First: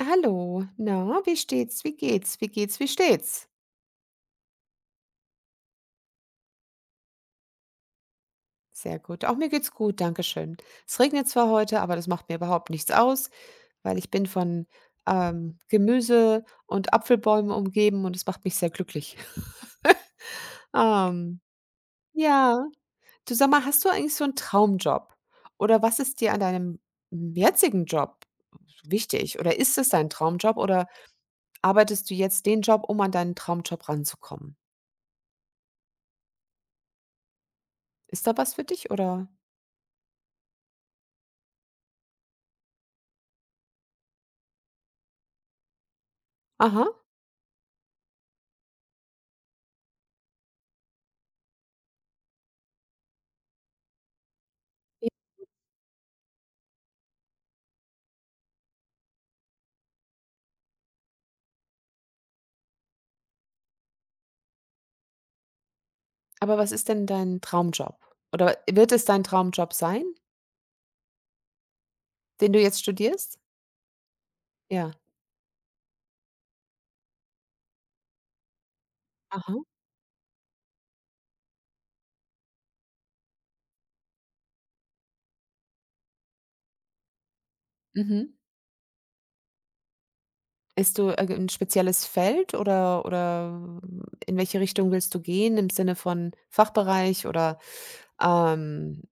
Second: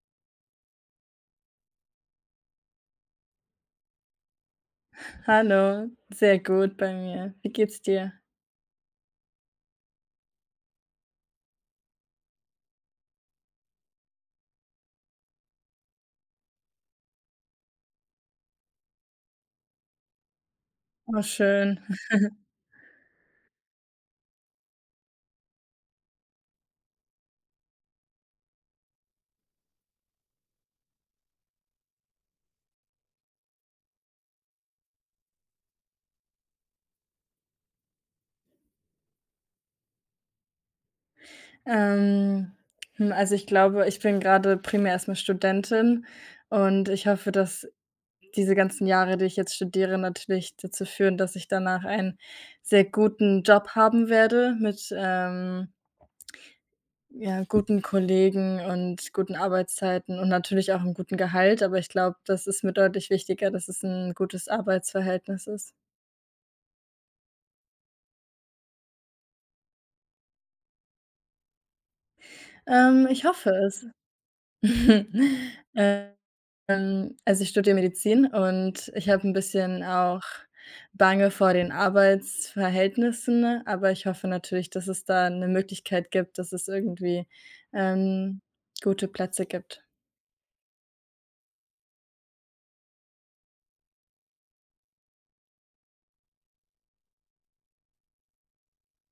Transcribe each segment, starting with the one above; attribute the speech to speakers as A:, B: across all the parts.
A: Hallo, na, wie steht's? Wie geht's? Wie geht's? Wie steht's?
B: Hallo, sehr gut bei mir. Wie geht's dir?
A: Sehr gut. Auch mir geht's gut, danke schön. Es regnet zwar heute, aber das macht mir überhaupt nichts aus, weil ich bin von Gemüse und Apfelbäumen umgeben und es macht mich sehr glücklich.
B: Oh,
A: Ähm,
B: schön.
A: ja, du sag mal, hast du eigentlich so einen Traumjob? Oder was ist dir an deinem jetzigen Job wichtig? Oder ist es dein Traumjob oder arbeitest du jetzt den Job, um an deinen Traumjob ranzukommen? Ist da was für dich, oder?
B: Ähm, also ich glaube, ich bin gerade primär erstmal Studentin
A: Aha.
B: und ich hoffe, dass diese ganzen Jahre, die ich jetzt studiere, natürlich dazu führen, dass ich danach einen sehr guten Job haben werde mit,
A: J
B: ja, guten Kollegen und guten Arbeitszeiten und natürlich auch einem guten Gehalt, aber ich glaube, das ist mir deutlich wichtiger, dass es ein gutes Arbeitsverhältnis ist.
A: Aber was ist denn dein Traumjob? Oder wird es dein Traumjob sein, den du jetzt
B: Ich
A: studierst?
B: hoffe es.
A: Ja.
B: Also ich studiere Medizin und ich habe ein
A: Aha.
B: bisschen auch Bange vor den Arbeitsverhältnissen, aber ich hoffe natürlich, dass es da eine Möglichkeit gibt, dass es irgendwie,
A: Mhm.
B: ähm, gute Plätze gibt.
A: Ist du irgend 'n spezielles Feld oder in welche Richtung willst du gehen im Sinne von Fachbereich oder, ähm,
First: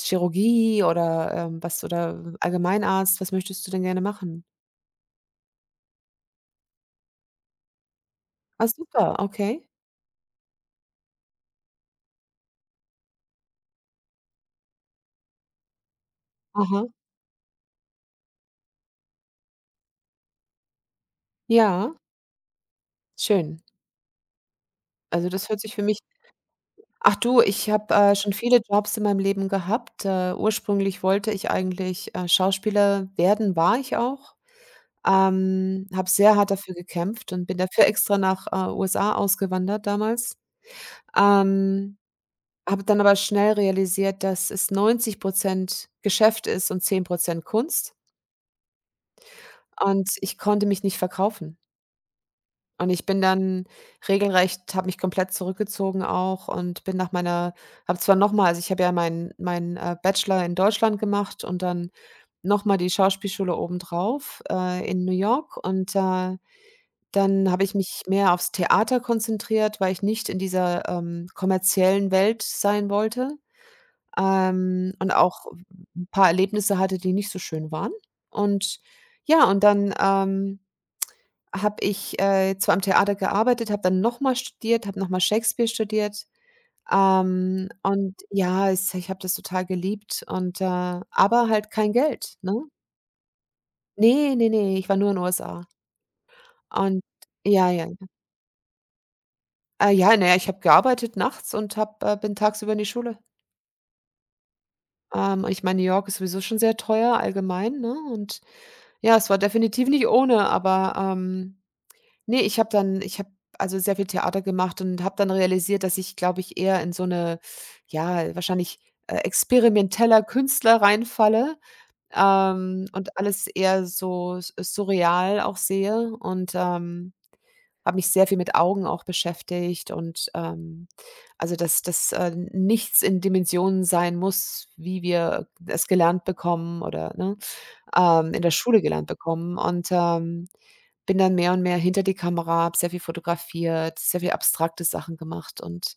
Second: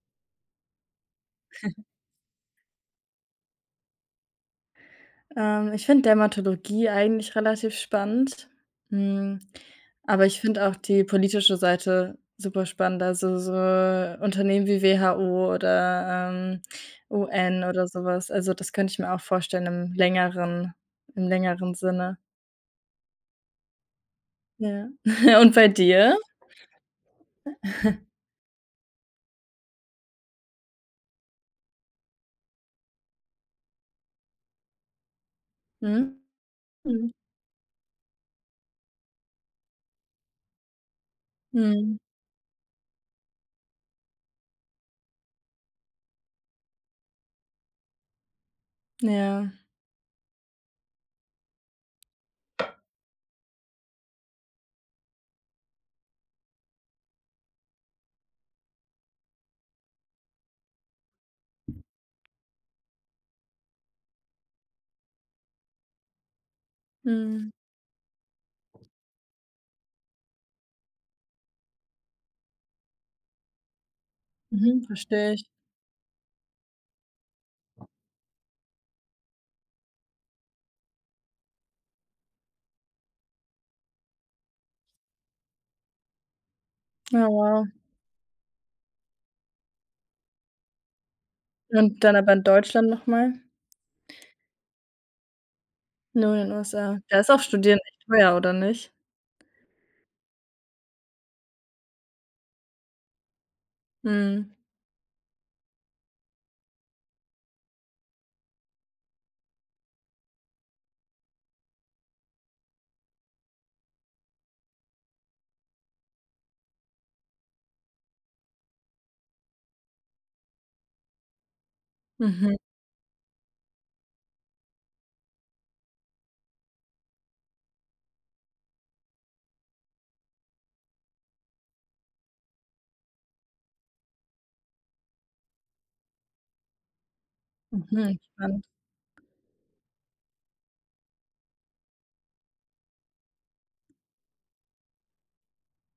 A: Chirurgie oder, was oder Allgemeinarzt? Was möchtest du denn gerne machen?
B: Ich finde Dermatologie eigentlich relativ spannend,
A: Ah, super,
B: hm,
A: okay.
B: aber ich finde auch die politische Seite super spannend, also so Unternehmen wie WHO oder,
A: Aha.
B: UN oder sowas. Also, das könnte ich mir auch vorstellen im längeren
A: Ja,
B: Sinne.
A: schön.
B: Ja.
A: Also, das
B: Und
A: hört
B: bei
A: sich für mich.
B: dir?
A: Ach du, ich habe, schon viele Jobs in meinem Leben gehabt. Ursprünglich wollte ich eigentlich, Schauspieler werden, war ich auch. Habe
B: Mhm.
A: sehr hart dafür
B: Mhm.
A: gekämpft und bin dafür extra nach, USA ausgewandert damals.
B: Mhm.
A: Ähm, Habe dann aber schnell realisiert, dass es 90 Geschäft ist und 10 Kunst
B: Ja.
A: und ich konnte mich nicht verkaufen. Und ich bin dann regelrecht, habe mich komplett zurückgezogen auch und bin nach meiner, habe zwar noch mal, also, ich habe ja meinen Bachelor in Deutschland gemacht und dann noch mal die Schauspielschule obendrauf, in New York. Und, dann
B: Mhm.
A: habe ich mich mehr aufs Theater konzentriert, weil ich nicht in dieser, kommerziellen Welt sein wollte,
B: Mhm,
A: und
B: verstehe ich.
A: auch ein paar Erlebnisse hatte, die nicht so schön waren. Und ja, und dann, habe ich, zwar am Theater gearbeitet, habe dann nochmal studiert, habe nochmal Shakespeare studiert.
B: Ja, wow.
A: Und ja, es ich habe das total geliebt und, aber halt kein
B: Und dann aber
A: Geld,
B: in
A: ne?
B: Deutschland nochmal? Mal?
A: Ne, ne, ne, ich war nur in USA.
B: Nur in den USA.
A: Und
B: Da ist auch
A: ja,
B: Studieren
A: ja,
B: echt
A: ja.
B: teuer, oder nicht?
A: Ja, na ja, ich habe gearbeitet nachts und habe bin tagsüber in die Schule.
B: Mhm.
A: Ich meine, New York ist sowieso schon sehr teuer allgemein, ne? Und ja, es war definitiv nicht ohne, aber, ne, ich habe dann, ich habe also sehr viel Theater gemacht und habe dann realisiert, dass ich, glaube ich, eher in so 'ne, ja, wahrscheinlich, experimenteller Künstler reinfalle,
B: Mhm,
A: und alles eher so s surreal auch sehe und, habe mich sehr viel mit Augen auch beschäftigt und, also, dass nichts in Dimensionen sein muss, wie wir es gelernt bekommen oder, ne,
B: mhm,
A: in der
B: spannend.
A: Schule gelernt bekommen und, bin dann mehr und mehr hinter die Kamera, habe sehr viel fotografiert, sehr viel abstrakte Sachen gemacht und,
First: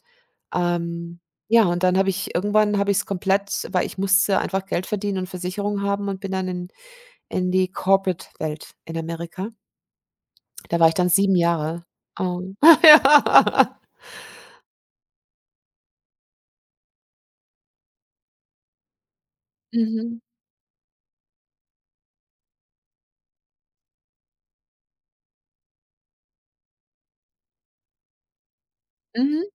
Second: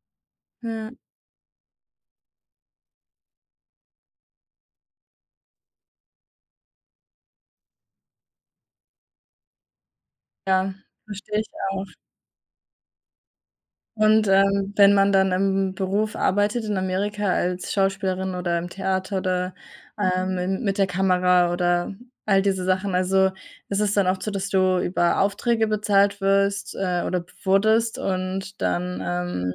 B: Ja,
A: ähm ja, und dann, habe ich irgendwann, habe ich es komplett, weil ich musste einfach Geld verdienen und Versicherung haben und bin dann in die Corporate-Welt in Amerika.
B: ja,
A: Da war ich dann 7
B: verstehe ich
A: Jahre.
B: auch.
A: Ähm, ja.
B: Und, wenn man dann im Beruf arbeitet in Amerika als Schauspielerin oder im Theater oder,
A: Mhm.
B: in mit der Kamera oder all diese Sachen, also, ist es dann auch so, dass du über Aufträge bezahlt wirst, oder wurdest und dann,
A: Mhm.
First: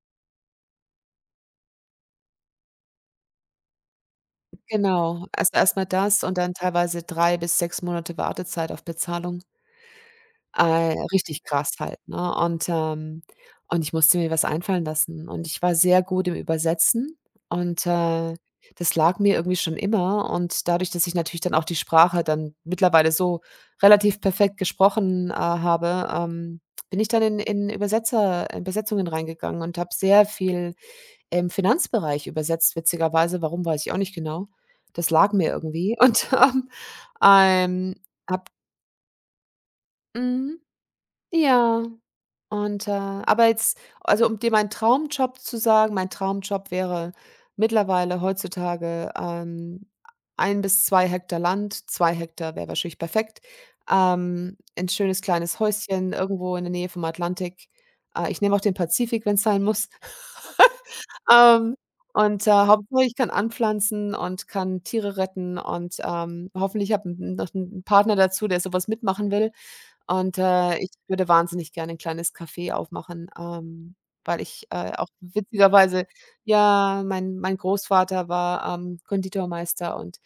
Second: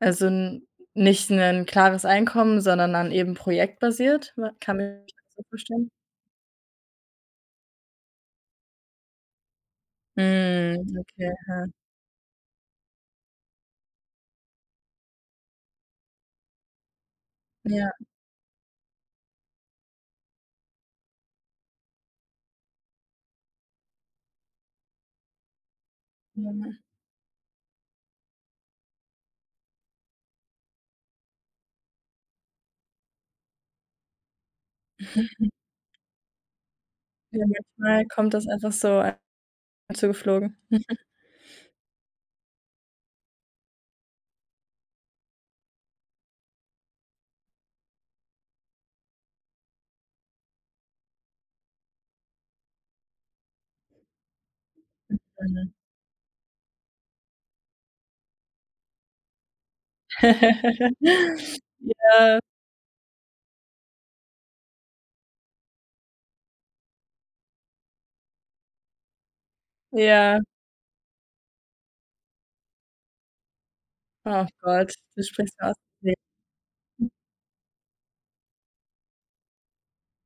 B: also, n nicht ein klares Einkommen, sondern dann eben projektbasiert? Wa kann ich
A: Genau.
B: das so
A: Also, erstmal
B: verstehen.
A: das und dann teilweise 3 bis 6 Monate Wartezeit auf Bezahlung.
B: Mhm, okay,
A: Richtig
B: ja.
A: krass halt, ne? Und, ich musste mir was einfallen lassen. Und ich war sehr gut im Übersetzen und,
B: Ja,
A: das lag mir irgendwie schon immer. Und dadurch, dass ich natürlich dann auch die Sprache dann mittlerweile so relativ perfekt gesprochen, habe,
B: ja. ja.
A: bin ich dann in Übersetzungen reingegangen und habe sehr viel im Finanzbereich übersetzt, witzigerweise. Warum, weiß ich auch nicht genau. Das lag mir irgendwie. Und,
B: Ja,
A: ähm,
B: manchmal kommt
A: habe
B: das einfach so auf einen zugeflogen.
A: mhm, ja. Und, aber jetzt, also, um dir meinen Traumjob zu sagen, mein Traumjob wäre mittlerweile heutzutage, 1 bis zwei Hektar Land, 2 Hektar wäre wahrscheinlich perfekt, 'n schönes kleines
B: Mhm.
A: Häuschen irgendwo in der Nähe vom Atlantik. Ich nehme auch den Pazifik, wenn es sein muss. Ähm,
B: Ja,
A: und, Hauptsache ich kann anpflanzen und kann Tiere retten und, hoffentlich habe 'n noch einen Partner dazu, der sowas mitmachen will. Und,
B: ja.
A: ich würde wahnsinnig gerne ein kleines Café aufmachen, weil
B: Oh
A: ich,
B: Gott,
A: auch
B: du sprichst mir aus
A: witzigerweise,
B: dem Leben.
A: ja, mein Großvater war, Konditormeister und,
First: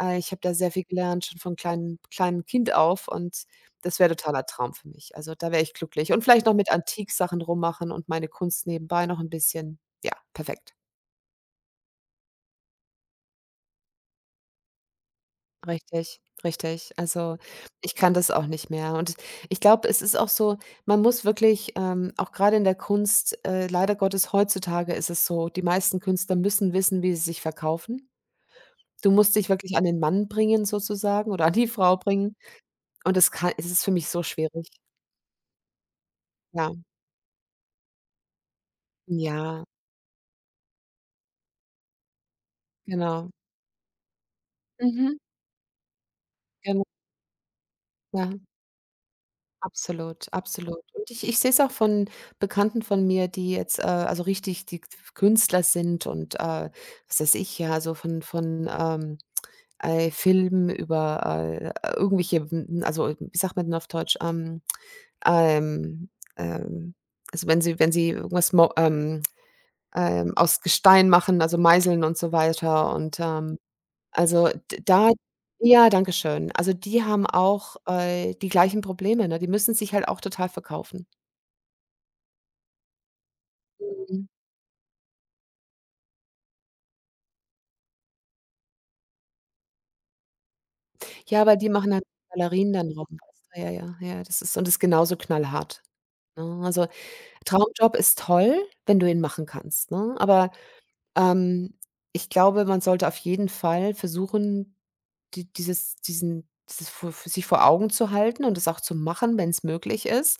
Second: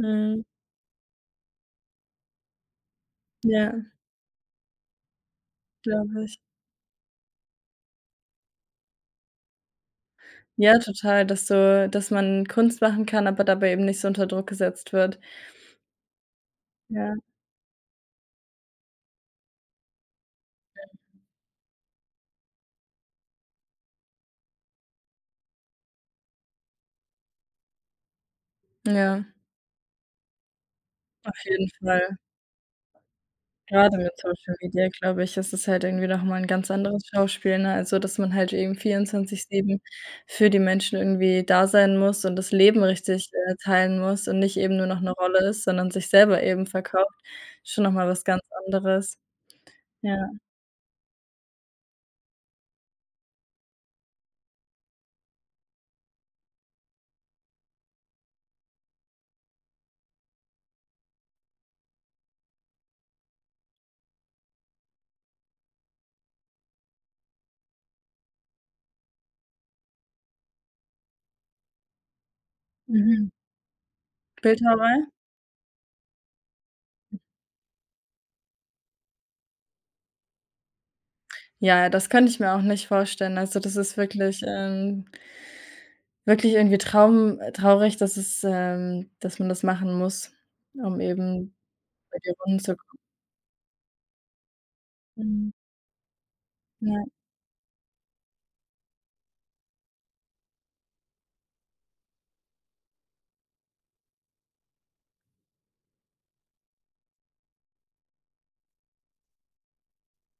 A: ich habe da sehr viel gelernt, schon von kleinen kleinen Kind auf und
B: Ja,
A: das wäre totaler Traum für mich. Also, da wäre ich
B: glaube
A: glücklich und
B: ich.
A: vielleicht noch mit Antiksachen rummachen und meine Kunst nebenbei noch ein bisschen. Ja, perfekt.
B: Ja, total, dass man Kunst machen kann, aber dabei eben nicht so unter Druck gesetzt wird.
A: Richtig, richtig.
B: Ja,
A: Also, ich kann das auch nicht mehr. Und ich glaube, es ist auch so, man muss wirklich, auch gerade in der Kunst, leider Gottes heutzutage ist es so, die meisten Künstler müssen wissen, wie sie sich verkaufen. Du
B: ja,
A: musst dich wirklich an den Mann bringen sozusagen
B: auf
A: oder an die
B: jeden
A: Frau
B: Fall.
A: bringen. Und, das kann es ist für
B: Gerade
A: mich
B: mit
A: so
B: Social
A: schwierig.
B: Media, glaube ich, ist es halt irgendwie noch mal 'n ganz
A: Ja,
B: anderes Schauspiel, ne? Also, dass man halt eben
A: ja,
B: 24/7 für die Menschen irgendwie da sein muss und das Leben
A: genau.
B: richtig, teilen muss und nicht eben nur noch 'ne
A: Mhm,
B: Rolle ist, sondern sich selber eben
A: genau,
B: verkauft. Schon noch mal was
A: ja.
B: ganz anderes.
A: Absolut,
B: Ja,
A: absolut. Und ich sehe es auch von Bekannten von mir, die jetzt, also richtig die Künstler sind und, was weiß ich, ja, also von Filmen über, irgendwelche, m also, wie sagt man denn auf Deutsch, ähm, ähm, also wenn sie irgendwas mo aus Gestein machen, also Meißeln und so weiter und,
B: mhm.
A: also, d
B: Bildhauerei?
A: da, ja, danke schön. Also, die haben auch, die gleichen Probleme, ne? Die müssen sich halt auch total verkaufen.
B: Ja, das könnte ich mir auch nicht vorstellen. Also, das ist
A: Mhm.
B: wirklich, wirklich irgendwie traum traurig, dass es, dass man das machen muss, um
A: Ja,
B: eben
A: aber die machen halt
B: über die Runden
A: Galerien
B: zu
A: dann
B: kommen.
A: rum, weißt du? Ja, ja, ja, das ist, und das ist genauso
B: Mhm.
A: knallhart, ne? Also,
B: Ja,
A: Traumjob ist toll, wenn du ihn machen kannst, ne? Aber, ähm, ich glaube, man sollte auf jeden Fall versuchen, die dieses diesen dieses vor für sich vor Augen zu halten und es auch zu machen, wenn es möglich ist.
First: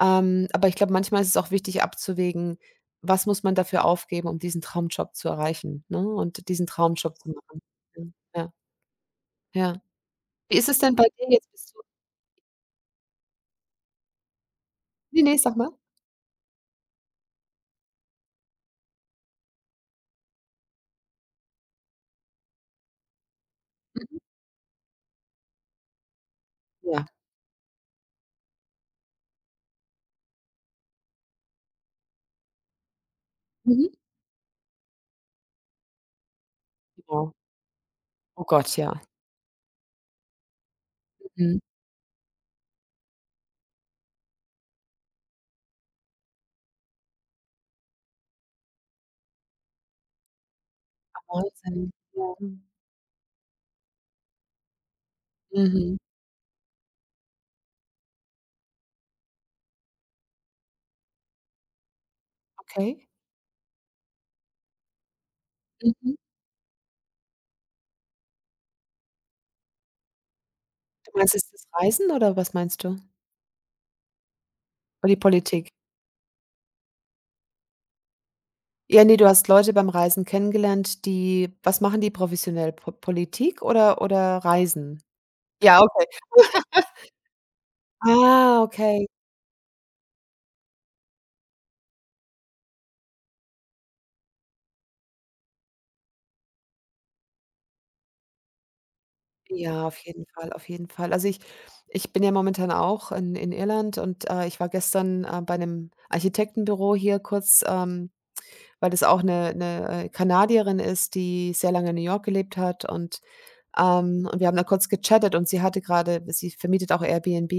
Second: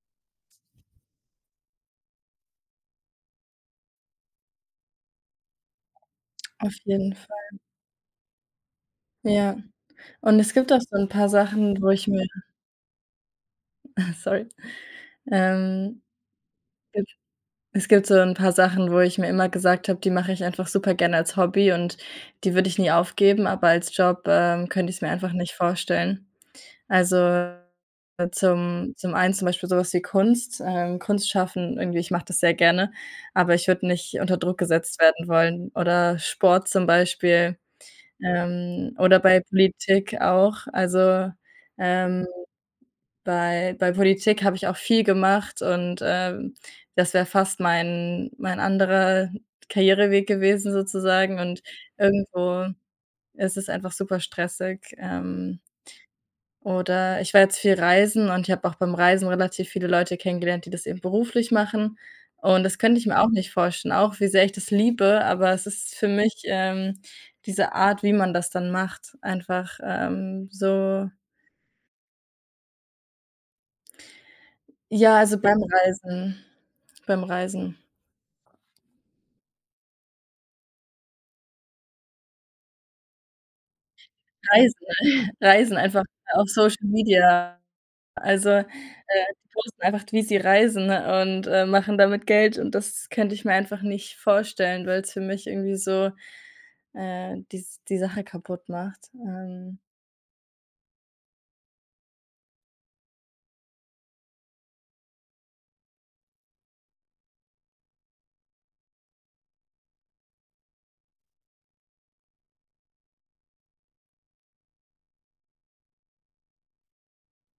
A: Aber ich glaube, manchmal ist es auch wichtig abzuwägen, was muss man dafür aufgeben, um diesen Traumjob zu erreichen, ne, und diesen
B: auf jeden.
A: Traumjob zu machen. Mhm. Ja,
B: Ja,
A: ja.
B: und es
A: Wie ist
B: gibt
A: es
B: auch
A: denn
B: so
A: bei
B: 'n
A: dir
B: paar
A: jetzt? Bist du?
B: Sachen, wo ich mir sorry,
A: Ne, ne, sag mal.
B: ähm, gibt es gibt so 'n paar Sachen, wo ich mir immer gesagt habe, die mache ich einfach super gerne als Hobby und die würde ich nie aufgeben, aber als Job, könnte ich's mir einfach nicht vorstellen.
A: Ja.
B: Also, zum einen zum Beispiel so was wie Kunst, schaffen irgendwie, ich mache das sehr gerne, aber ich
A: Mhm.
B: würde nicht unter Druck gesetzt werden wollen oder Sport zum
A: Genau.
B: Beispiel,
A: Oh Gott, ja.
B: oder bei Politik auch. Also,
A: Mhm.
B: ähm bei Politik habe ich auch viel gemacht und, das wäre fast mein anderer Karriereweg gewesen sozusagen und
A: Wahnsinn. Ja.
B: irgendwo ist es einfach super stressig.
A: Mhm.
B: Oder ich war jetzt viel reisen und ich habe auch beim Reisen relativ viele Leute kennengelernt, die das eben beruflich machen und das könnte ich
A: Okay.
B: mir auch nicht vorstellen, auch wie sehr ich das liebe, aber es ist für
A: Mhm.
B: mich, diese Art, wie man das dann macht, einfach,
A: Du
B: so.
A: meinst jetzt das Reisen oder was meinst du? Oder die
B: Ja, also
A: Politik?
B: Beim Reisen.
A: Ja, nee, du hast Leute beim Reisen kennengelernt, die was machen, die professionell? Po Politik oder
B: Reisen,
A: Reisen?
B: Reisen
A: Ja,
B: einfach
A: okay.
B: auf Social Media. Also,
A: Ah, okay.
B: die posten einfach, wie sie reisen ne, und, machen damit Geld und das könnte ich mir einfach nicht vorstellen, weil's für mich irgendwie so, die Sache kaputt macht. Ähm,
A: Ja, auf jeden Fall, auf jeden Fall. Also, ich bin ja momentan auch in Irland und, ich war gestern, bei einem Architektenbüro hier kurz, weil das auch eine Kanadierin ist, die sehr lange in New York gelebt hat und wir haben da kurz gechattet und sie hatte gerade, sie vermietet auch Airbnb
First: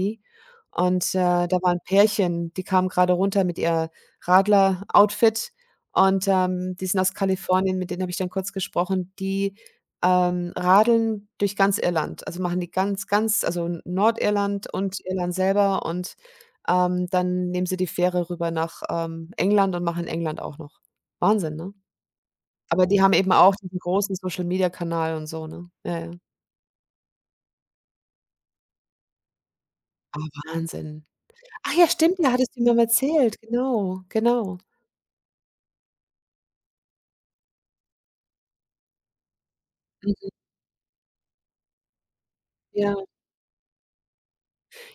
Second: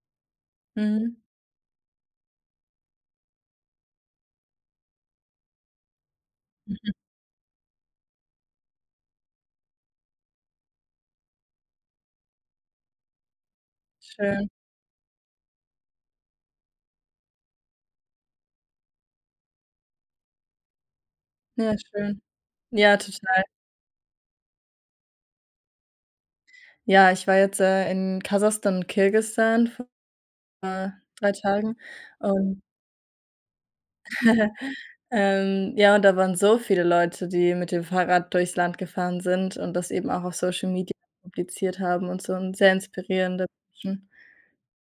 A: und,
B: mhm,
A: da war 'n Pärchen, die kamen gerade runter mit ihr, Radler-Outfit und, die sind aus Kalifornien, mit denen habe ich dann kurz gesprochen. Die, radeln durch ganz Irland, also, machen die ganz ganz, also,
B: schön.
A: Nordirland und Irland selber und, dann nehmen sie die Fähre rüber nach, England und machen England auch noch. Wahnsinn, ne?
B: Ja, schön.
A: Aber
B: Ja,
A: die haben eben
B: total.
A: auch diesen großen Social-Media-Kanal und so, ne? Ja, ja.
B: Ja, ich war jetzt, in Kasachstan und Kirgisistan vor
A: Ah, Wahnsinn.
B: 3
A: Ach
B: Tagen
A: ja, stimmt, ja, hattest du
B: und
A: mir mal erzählt. Genau, genau.
B: Ja, und da waren so viele Leute, die mit dem Fahrrad durchs Land gefahren sind und das eben auch
A: Mhm,
B: auf Social Media publiziert haben und so 'n sehr
A: ja.
B: inspirierende Menschen.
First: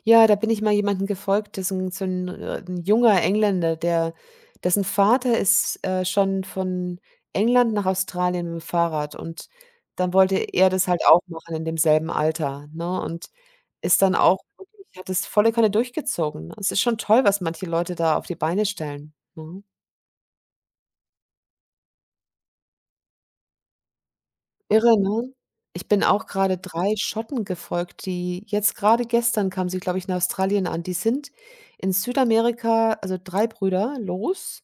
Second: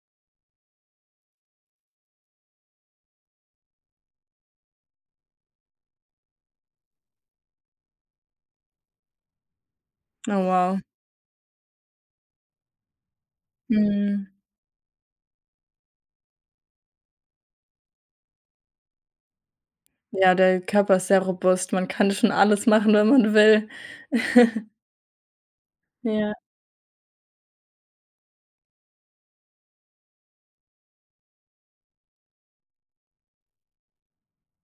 A: Ja, da bin ich mal jemandem gefolgt, das ist 'n, so 'n, 'n junger Engländer, der dessen Vater ist, schon von England nach Australien mit'm Fahrrad und dann wollte
B: Oh,
A: er
B: wow.
A: das halt auch machen in demselben Alter, ne, und ist dann
B: Mhm.
A: auch wirklich hat das volle Kanne durchgezogen, ne? Es ist schon toll, was manche Leute da auf die Beine stellen, ne?
B: Ja, der Körper ist sehr robust. Man kann schon alles machen, wenn man will.
A: Irre, ne? Ich bin auch
B: Ja,
A: gerade 3 Schotten gefolgt, die jetzt gerade gestern, kamen sie, glaube ich, in Australien an. Die sind in Südamerika, also 3 Brüder, los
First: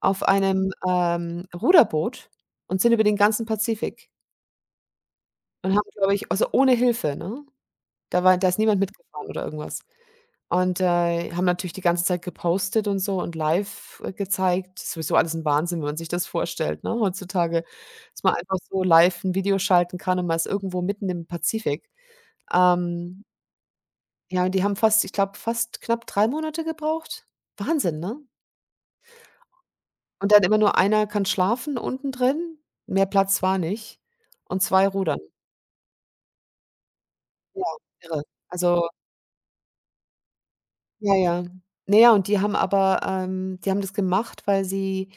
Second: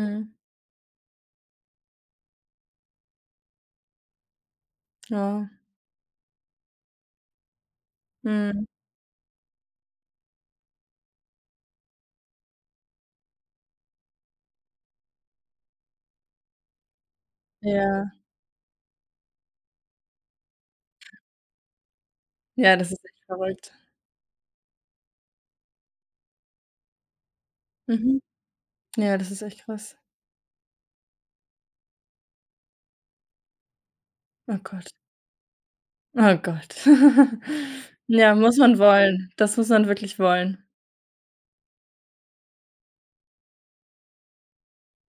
A: auf einem, Ruderboot und sind über den ganzen Pazifik
B: Ja,
A: und haben, glaube ich, also ohne Hilfe, ne? Da ist
B: mhm.
A: niemand mitgefahren oder irgendwas. Und, haben natürlich die ganze Zeit gepostet und so und live, gezeigt. Ist sowieso alles ein Wahnsinn, wenn man sich das vorstellt, ne, heutzutage,
B: Ja.
A: dass man einfach so live ein Video schalten kann und man ist irgendwo mitten im Pazifik.
B: Ja, das ist
A: Ähm,
B: echt verrückt.
A: ja, und die haben fast, ich glaube, fast knapp 3 Monate gebraucht. Wahnsinn, ne?
B: Mhm. Ja, das ist echt krass.
A: Und dann immer nur einer kann schlafen unten drin, mehr Platz war nicht
B: Oh
A: und 2
B: Gott.
A: rudern.
B: Oh Gott.
A: Ja, irre.
B: Ja, muss man
A: Also,
B: wollen. Das muss man wirklich wollen.
A: ja, ja. Na ja, und die haben das gemacht, weil sie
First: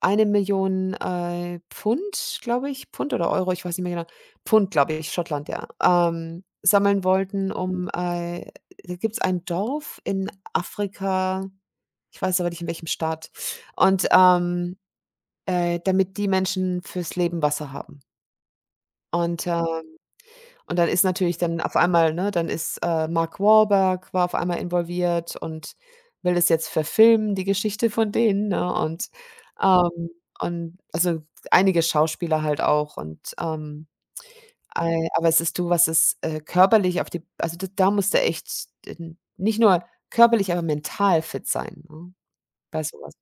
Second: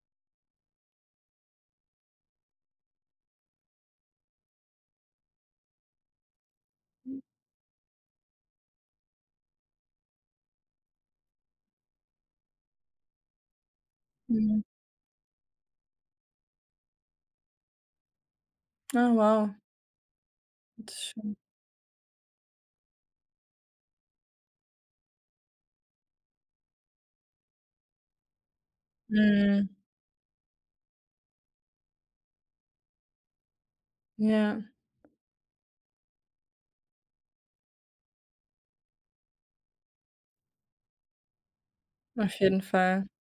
A: 1.000.000, Pfund, glaube ich Pfund oder Euro, ich weiß nicht mehr genau. Pfund, glaube ich, Schottland, ja, sammeln wollten, um, da gibt's ein Dorf in Afrika, ich weiß aber nicht in welchem Staat. Und,
B: Mhm.
A: damit die Menschen fürs Leben Wasser haben.
B: Ah,
A: Und,
B: wow.
A: ähm und dann
B: Das ist
A: ist
B: schön.
A: natürlich, dann auf einmal, ne, dann ist, Mark Wahlberg war auf einmal involviert und will das jetzt verfilmen, die Geschichte von denen, ne?
B: Mhm.
A: Ähm und also, einige Schauspieler halt auch und,
B: Ja,
A: ei aber es ist du, was es, körperlich auf die, also, d da musst du echt, n nicht nur körperlich, aber mental fit sein, ne,
B: auf jeden
A: bei so
B: Fall.
A: was.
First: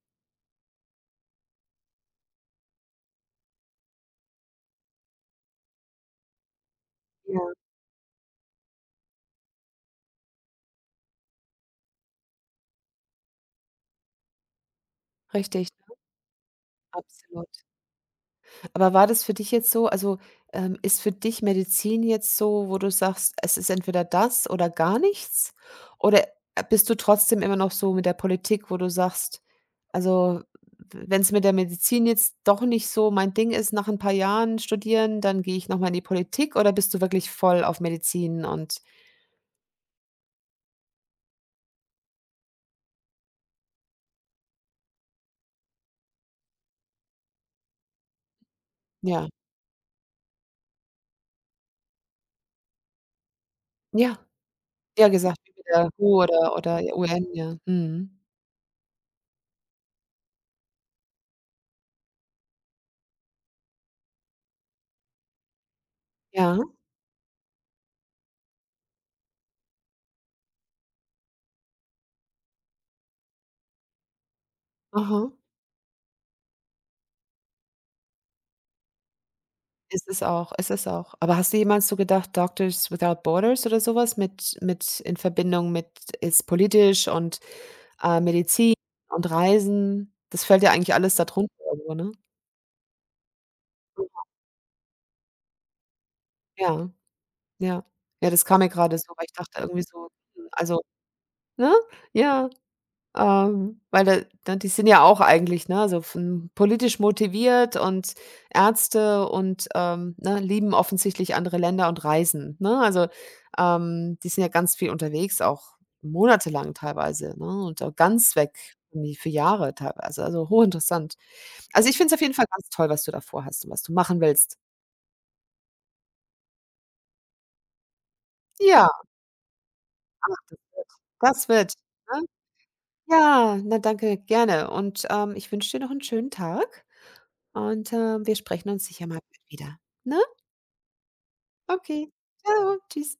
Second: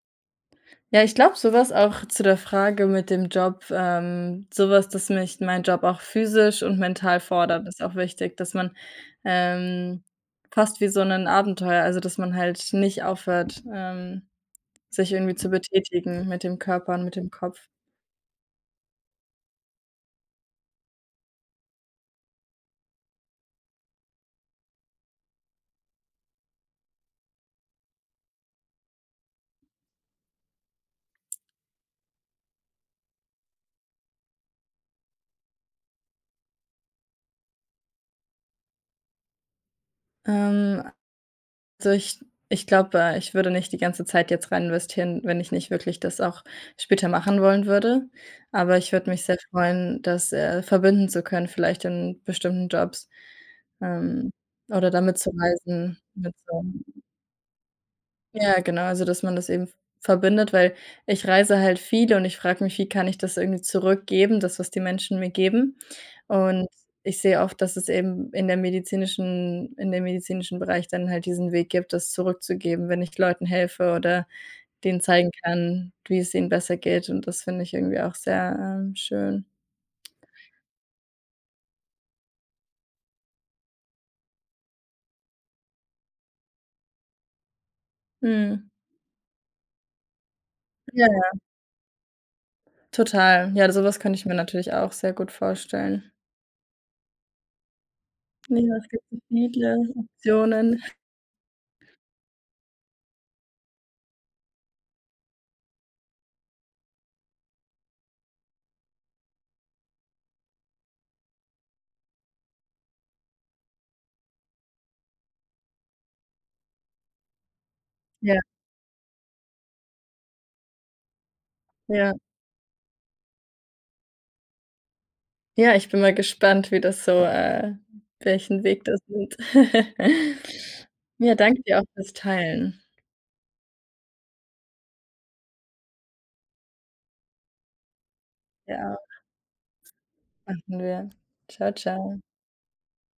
B: Ja, ich glaube, sowas auch zu der Frage mit dem Job, so dass mich mein Job auch physisch und mental
A: Ja,
B: fordert, ist auch wichtig, dass man, ähm, fast wie so 'nen Abenteuer also, dass man halt nicht aufhört, sich irgendwie zu
A: richtig,
B: betätigen mit dem Körper und mit dem Kopf.
A: absolut. Aber war das für dich jetzt so, also, ist für dich Medizin jetzt so, wo du sagst, es ist entweder das oder gar nichts? Oder, bist du trotzdem immer noch so mit der Politik, wo du sagst: „Also, wenn es mit der Medizin jetzt doch nicht so mein Ding ist, nach ein paar Jahren studieren, dann gehe ich noch mal in die Politik", oder bist du wirklich voll auf Medizin und
B: Ähm, Also, ich glaube, ich würde nicht die ganze Zeit jetzt rein investieren, wenn ich nicht wirklich das auch später machen wollen würde. Aber ich würde mich
A: ja.
B: sehr freuen, das, verbinden zu können, vielleicht in bestimmten Jobs,
A: Ja,
B: ähm, oder
A: ja,
B: damit zu
A: gesagt, wie mit der
B: reisen,
A: WHO
B: mit
A: oder
B: so.
A: oder UN, ja. Mhm.
B: Ja, genau, also, dass man das eben verbindet, weil ich reise halt viel und ich frage mich: „Wie kann ich das irgendwie zurückgeben, das, was die Menschen mir geben?“
A: Ja,
B: Und ich sehe oft, dass es eben in dem medizinischen Bereich dann halt diesen Weg gibt, das zurückzugeben, wenn ich Leuten helfe oder denen
A: aha.
B: zeigen kann, wie es ihnen besser geht und das finde ich irgendwie auch sehr, schön.
A: Ist es auch, ist es auch. Aber hast du jemals so gedacht, „Doctors Without Borders" oder sowas, mit in Verbindung mit, ist politisch und,
B: Mhm.
A: Medizin und Reisen? Das fällt ja eigentlich
B: Ja,
A: alles da
B: ja,
A: drunter irgendwo, ne?
B: total. Ja, sowas was könnte ich mir natürlich auch sehr gut vorstellen.
A: Ja, ja. Ja, das kam mir
B: Ja, es
A: gerade
B: gibt
A: so,
B: so
A: weil ich dachte
B: viele
A: irgendwie so, also,
B: Optionen.
A: ne? Ja. Weil da die sind ja auch eigentlich, ne, so von politisch motiviert und Ärzte und, ne, lieben offensichtlich andere Länder und Reisen, ne? Also, die sind ja ganz viel unterwegs, auch monatelang teilweise, ne, und auch ganz
B: Ja,
A: weg, irgendwie für Jahre teilweise, also hochinteressant. Also, ich finde
B: ja.
A: es auf jeden Fall ganz toll, was du da vorhast und was du machen willst.
B: Ja, ich bin mal gespannt, wie das welchen Weg
A: Ja,
B: das nimmt.
A: ach, das wird.
B: Ja,
A: Das
B: danke
A: wird,
B: dir auch fürs
A: ne?
B: Teilen.
A: Ja, na danke, gerne und, ich wünsche dir noch einen schönen Tag. Und, wir sprechen uns
B: Ja,
A: sicher mal wieder, ne?
B: machen wir. Ciao,
A: Okay.
B: ciao.
A: Ciao, Tschüss.